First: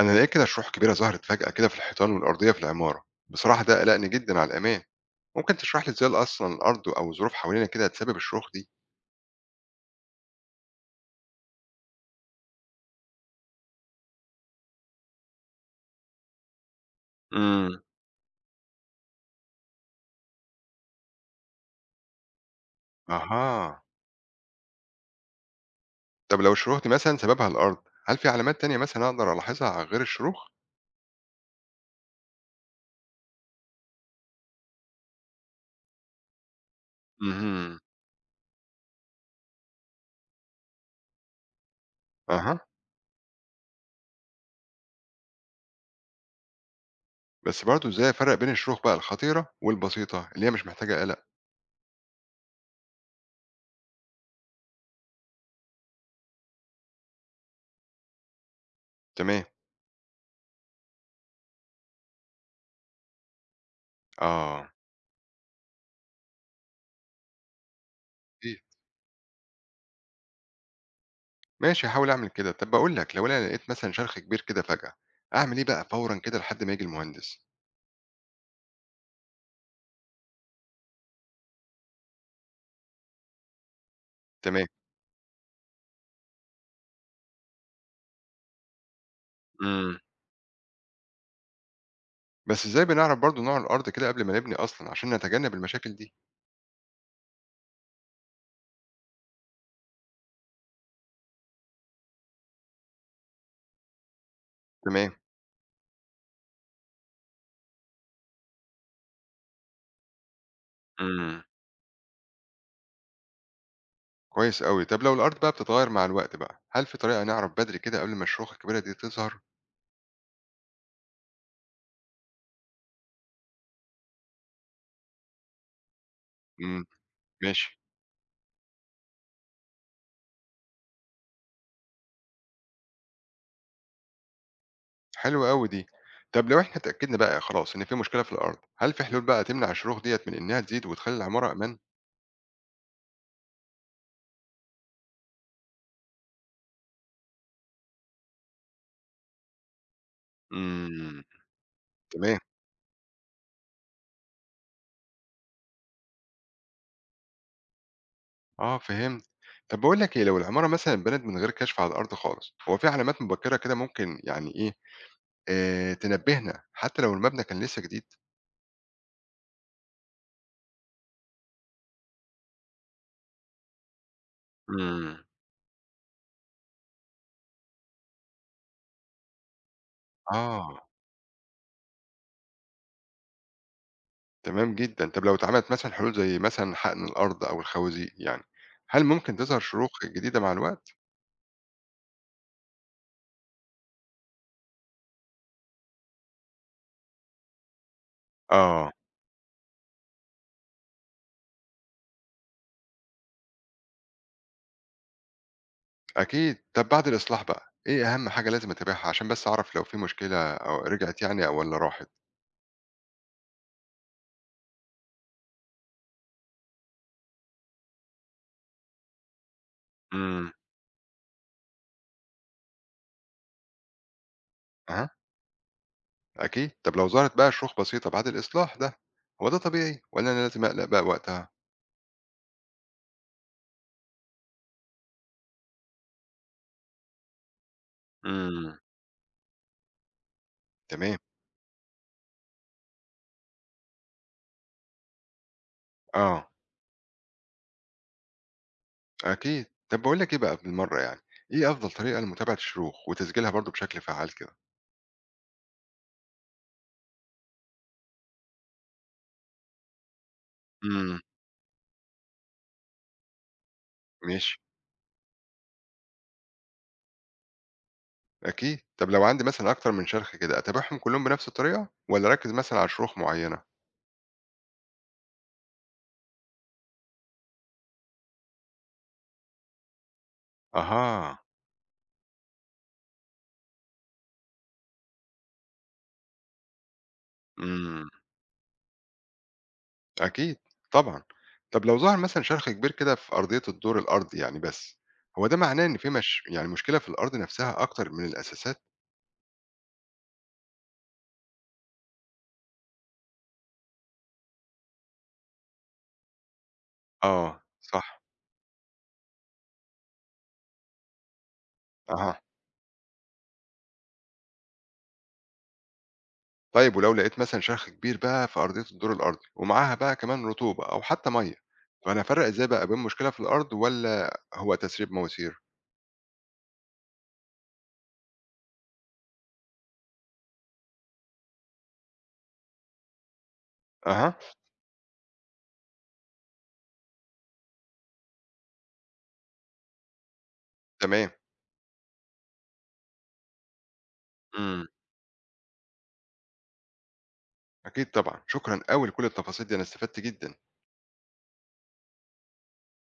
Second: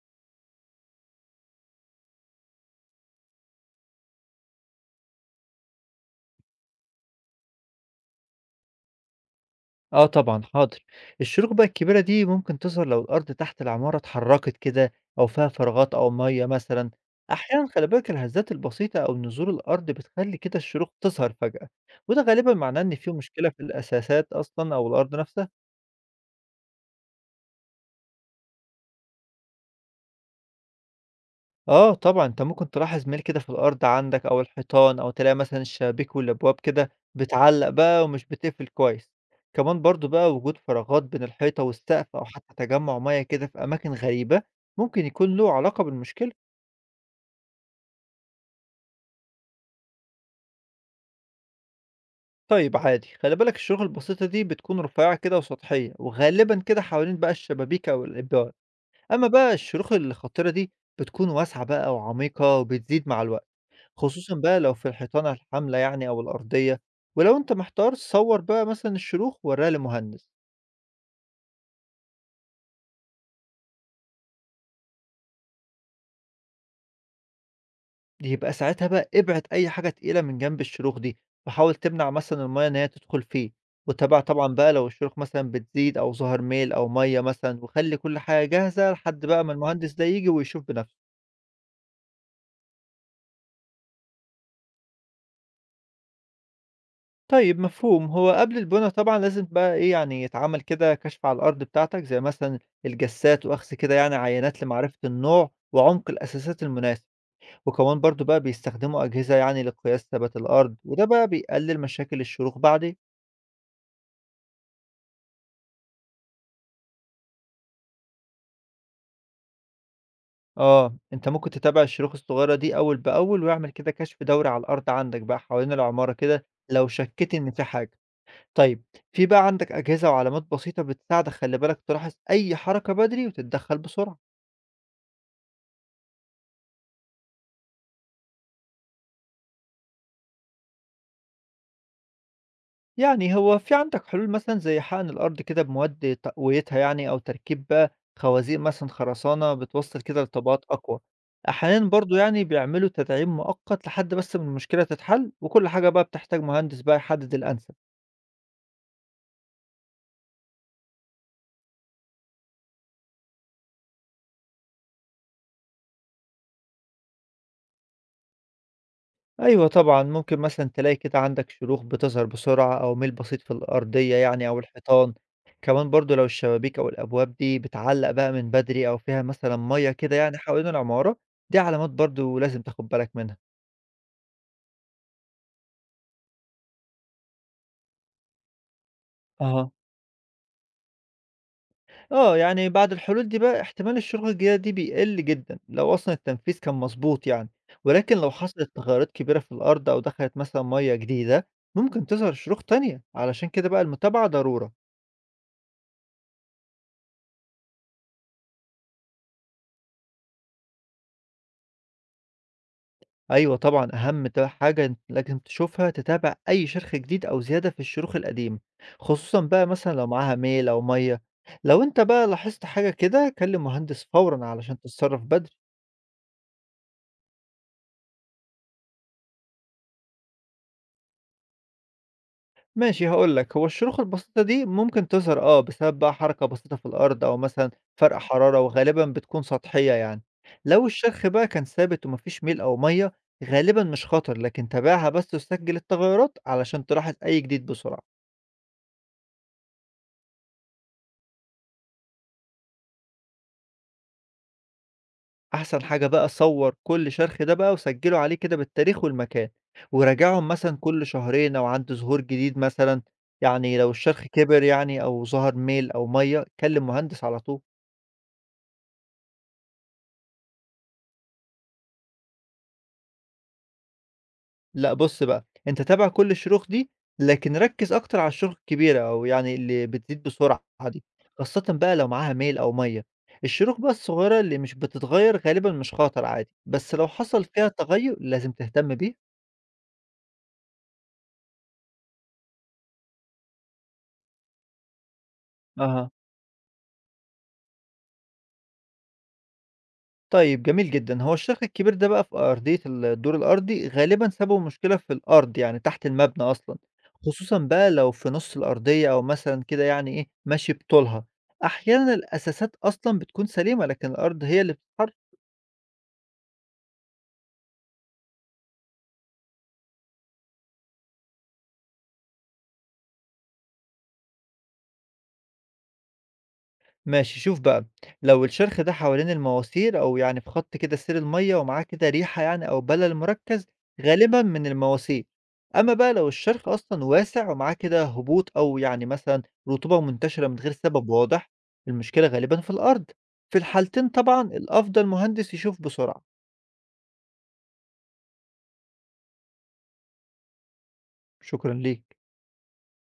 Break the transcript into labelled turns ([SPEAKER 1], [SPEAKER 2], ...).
[SPEAKER 1] أنا لقيت كده شروح كبيرة ظهرت فجأة كده في الحيطان والأرضية في العمارة، بصراحة ده قلقني جدًا على الأمان، ممكن تشرح لي إزاي أصلًا الأرض أو الظروف حوالينا كده هتسبب الشروخ دي؟
[SPEAKER 2] آه طبعًا حاضر، الشروخ بقى الكبيرة دي ممكن تظهر لو الأرض تحت العمارة اتحركت كده أو فيها فراغات أو مَيّة مثلًا، أحيانًا
[SPEAKER 1] امم
[SPEAKER 2] خلي بالك الهزات البسيطة أو نزول الأرض بتخلّي كده الشروخ تظهر فجأة، وده غالبًا معناه إن في مشكلة في
[SPEAKER 1] أها،
[SPEAKER 2] الأساسات أصلًا أو الأرض نفسها.
[SPEAKER 1] طب لو الشروخ دي مثلًا سببها الأرض، هل في علامات تانية مثلًا أقدر ألاحظها غير الشروخ؟
[SPEAKER 2] آه طبعًا، أنت ممكن تلاحظ ميل كده في الأرض عندك أو الحيطان أو تلاقي مثلًا الشبابيك والأبواب كده بتعلّق
[SPEAKER 1] امم
[SPEAKER 2] بقى ومش بتقفل كويس، كمان برضه بقى وجود فراغات بين الحيطة والسقف أو حتى
[SPEAKER 1] أها،
[SPEAKER 2] تجمُّع مَيّة كده في أماكن غريبة، ممكن يكون له علاقة بالمشكلة.
[SPEAKER 1] بس برضه إزاي أفرق بين الشروخ بقى الخطيرة والبسيطة اللي هي مش محتاجة قلق؟
[SPEAKER 2] طيب عادي، خلّي بالك الشغل البسيطة دي بتكون رفيّعة كده وسطحية وغالبًا كده حوالين بقى الشبابيك أو الأبواب، أمّا
[SPEAKER 1] تمام،
[SPEAKER 2] بقى الشروخ الخطيرة دي بتكون واسعة بقى وعميقة وبتزيد مع الوقت. خصوصًا بقى
[SPEAKER 1] آه،
[SPEAKER 2] لو في الحيطانة الحاملة يعني أو الأرضية، ولو أنت محتار صوّر
[SPEAKER 1] إيه؟
[SPEAKER 2] بقى مثلًا الشروخ وورّيها للمهندس،
[SPEAKER 1] ماشي هحاول أعمل كده، طب بقول لك لو أنا لقيت مثلًا شرخ كبير كده فجأة، أعمل إيه بقى فورًا كده لحد ما يجي المهندس؟
[SPEAKER 2] يبقى ساعتها بقى ابعد أي حاجة تقيلة من جنب الشروخ دي، وحاول تمنع مثلًا المَيّة إن هي تدخل فيه، وتابع طبعًا
[SPEAKER 1] تمام.
[SPEAKER 2] بقى لو الشروخ مثلًا بتزيد أو ظهر ميل أو مَيّة مثلًا، وخلّي كل حاجة جاهزة لحد بقى ما المهندس
[SPEAKER 1] امم
[SPEAKER 2] ده ييجي ويشوف بنَفْسه.
[SPEAKER 1] بس إزاي بنعرف برضه نوع الأرض كده قبل ما نبني أصلًا عشان نتجنب المشاكل دي؟
[SPEAKER 2] طيب مفهوم، هو قبل البنا طبعًا لازم بقى إيه، يعني يتعمل كده كشف على الأرض بتاعتك زي مثلًا الجسات وأخذ كده يعني عينات لمعرفة
[SPEAKER 1] تمام.
[SPEAKER 2] النوع وعمق الأساسات المناسب. وكمان برضو بقى بيستخدموا أجهزة يعني لقياس ثبات الأرض وده بقى
[SPEAKER 1] إمم.
[SPEAKER 2] بيقلل مشاكل الشروخ بعدين.
[SPEAKER 1] كويس أوي. طب لو الأرض بقى بتتغير مع الوقت بقى، هل في طريقة نعرف بدري كده قبل ما الشروخ الكبيرة دي تظهر؟
[SPEAKER 2] اه انت ممكن تتابع الشروخ الصغيرة دي أول بأول ويعمل كده كشف دوري على الأرض عندك بقى حوالين العمارة كده
[SPEAKER 1] إمم،
[SPEAKER 2] لو شكيت إن في
[SPEAKER 1] ماشي.
[SPEAKER 2] حاجة. طيب في بقى عندك أجهزة وعلامات بسيطة بتساعدك، خلي بالك تلاحظ أي حركة بدري وتتدخل بسرعة.
[SPEAKER 1] حلوة أوي دي. طب لو إحنا اتأكدنا بقى خلاص إن في مشكلة في الأرض، هل في حلول بقى تمنع الشروخ ديّة من إنها تزيد وتخلّي العمارة أمان؟
[SPEAKER 2] يعني هو في عندك حلول مثلًا زي حقن الأرض كده بمواد تقويتها يعني أو تركيب بقى خوازيق مثلًا خرسانة بتوصّل كده لطبقات أقوى،
[SPEAKER 1] إمم.
[SPEAKER 2] أحيانًا برضه
[SPEAKER 1] تمام.
[SPEAKER 2] يعني بيعملوا تدعيم مؤقت لحد بس ما المشكلة تتحل، وكل حاجة بقى بتحتاج مهندس بقى يحدد الأنسب.
[SPEAKER 1] آه فهمت. طب باقول لك إيه، لو العمارة مثلًا اتبنت من غير كشف على الأرض خالص، هو في علامات مبكرة كده ممكن يعني إيه، تنبهنا حتى لو المبنى كان لسه جديد؟
[SPEAKER 2] أيوه طبعًا، ممكن مثلًا تلاقي كده عندك شروخ بتظهر بسرعة أو ميل بسيط في الأرضية يعني أو الحيطان،
[SPEAKER 1] إمم.
[SPEAKER 2] كمان برضه لو الشبابيك أو الأبواب دي بتعلق بقى من بدري أو فيها مثلًا مَيّة كده يعني حوالين
[SPEAKER 1] آه،
[SPEAKER 2] العمارة، دي علامات برضه لازم تاخد بالك منها.
[SPEAKER 1] تمام جدًا. طب لو اتعملت مثلًا حلول زي مثلًا حقن الأرض أو الخوازيق يعني، هل ممكن تظهر
[SPEAKER 2] أها.
[SPEAKER 1] شروخ جديدة مع الوقت؟
[SPEAKER 2] آه، يعني بعد الحلول دي بقى احتمال الشروط الجديدة دي بيقل جدًا لو أصلًا التنفيذ كان مضبوط يعني، ولكن لو حصلت
[SPEAKER 1] آه،
[SPEAKER 2] تغيرات كبيرة في الأرض أو دخلت مثلًا مَيّة جديدة ممكن تظهر شروخ تانية، علشان كده بقى المتابعة ضرورة.
[SPEAKER 1] أكيد. طب بعد الإصلاح بقى، إيه أهم حاجة لازم أتابعها عشان بس أعرف لو في مشكلة أو رجعت يعني أو والّا راحت؟
[SPEAKER 2] أيوه طبعًا أهم حاجة انت لازم تشوفها، تتابع أي شرخ جديد أو زيادة في الشروخ القديمة، خصوصًا بقى مثلًا لو معاها
[SPEAKER 1] إمم،
[SPEAKER 2] ميل أو مَيّة. لو أنت بقى لاحظت حاجة كده كلم مهندس فورًا علشان
[SPEAKER 1] أها،
[SPEAKER 2] تتصرف بدري.
[SPEAKER 1] أكيد. طب لو ظهرت بقى شروخ بسيطة بعد الإصلاح ده، هو ده طبيعي والّا أنا لازم أقلق بقى وقتها؟
[SPEAKER 2] ماشي هاقول لك، هو الشروخ البسيطة دي ممكن تظهر آه، بسبب بقى حركة بسيطة في الأرض أو مثلًا فرق حرارة
[SPEAKER 1] إمم،
[SPEAKER 2] وغالبًا بتكون سطحية يعني. لو
[SPEAKER 1] تمام.
[SPEAKER 2] الشرخ بقى كان ثابت وما فيش ميل أو مَيّة، غالبًا مش خطر، لكن تابعها بس وسجّل التغيرات
[SPEAKER 1] آه،
[SPEAKER 2] علشان تلاحظ أي جديد بسرعة.
[SPEAKER 1] أكيد. طب باقول لك إيه بقى بالمرّة يعني، إيه أفضل طريقة لمتابعة الشروخ وتسجيلها برضه بشكل فعّال كده؟
[SPEAKER 2] أحسن حاجة بقى صوّر كل شرخ ده بقى وسجّله عليه كده بالتاريخ والمكان، وراجعهم مثلًا كل
[SPEAKER 1] إمم،
[SPEAKER 2] شهرين أو عند ظهور جديد مثلًا، يعني لو الشرخ
[SPEAKER 1] ماشي.
[SPEAKER 2] كبر يعني أو ظهر ميل أو مَيّة، كلم مهندس على طول.
[SPEAKER 1] أكيد. طب لو عندي مثلًا أكتر من شَرْخ كده، أتابعهم كلّهم بنفس الطريقة والّا أركّز مثلًا على شروخ معيّنة؟
[SPEAKER 2] لأ بُص بقى، أنت تابع كل الشروخ دي، لكن ركّز أكتر على الشروخ الكبيرة أو يعني اللي بتزيد بسرعة دي،
[SPEAKER 1] أها،
[SPEAKER 2] خاصةً بقى لو معاها ميل أو مَيّة. الشروخ بقى الصغيرة اللي مش بتتغيّر غالبًا مش خطر عادي، بس لو حصل فيها
[SPEAKER 1] إمم،
[SPEAKER 2] تغيُّر لازم تهتم بيه.
[SPEAKER 1] أكيد، طبعًا. طب لو ظهر مثلًا شَرْخ كبير كده في أرضية الدور الأرضي يعني بس، هو ده معناه إن
[SPEAKER 2] أها.
[SPEAKER 1] في مش يعني مشكلة في الأرض نفسها أكتر من الأساسات؟
[SPEAKER 2] طيب جميل جدًا، هو الشق الكبير ده بقى في أرضية الدور الأرضي غالبًا سببه مشكلة في الأرض، يعني تحت المبنى أصلًا، خصوصًا
[SPEAKER 1] آه،
[SPEAKER 2] بقى لو
[SPEAKER 1] صح،
[SPEAKER 2] في نُص الأرضية أو مثلًا كده يعني إيه ماشي بطولها، أحيانًا
[SPEAKER 1] أها.
[SPEAKER 2] الأساسات أصلًا بتكون سليمة لكن الأرض هي اللي بتتحرك.
[SPEAKER 1] طيب ولو لقيت مثلًا شَرْخ كبير بقى في أرضية الدور الأرضي ومعاها بقى كمان رطوبة أو حتى مَيّة، فأنا أفرّق إزاي بقى بين مشكلة في الأرض والّا هو تسريب مواسير؟
[SPEAKER 2] ماشي شوف بقى، لو الشرخ ده حوالين المواسير او يعني في خط كده سير المية ومعاه كده ريحة يعني او بلل مركز
[SPEAKER 1] أها،
[SPEAKER 2] غالبا من المواسير، اما بقى لو الشرخ اصلا واسع ومعاه كده هبوط او يعني مثلا رطوبة منتشرة من غير سبب
[SPEAKER 1] تمام،
[SPEAKER 2] واضح، المشكلة غالبا في الارض. في الحالتين طبعا
[SPEAKER 1] إمم.
[SPEAKER 2] الافضل مهندس يشوف بسرعة.
[SPEAKER 1] أكيد طبعًا، شكرًا أوي لكل التفاصيل دي، أنا استفدت جدًا.
[SPEAKER 2] شكرا ليك.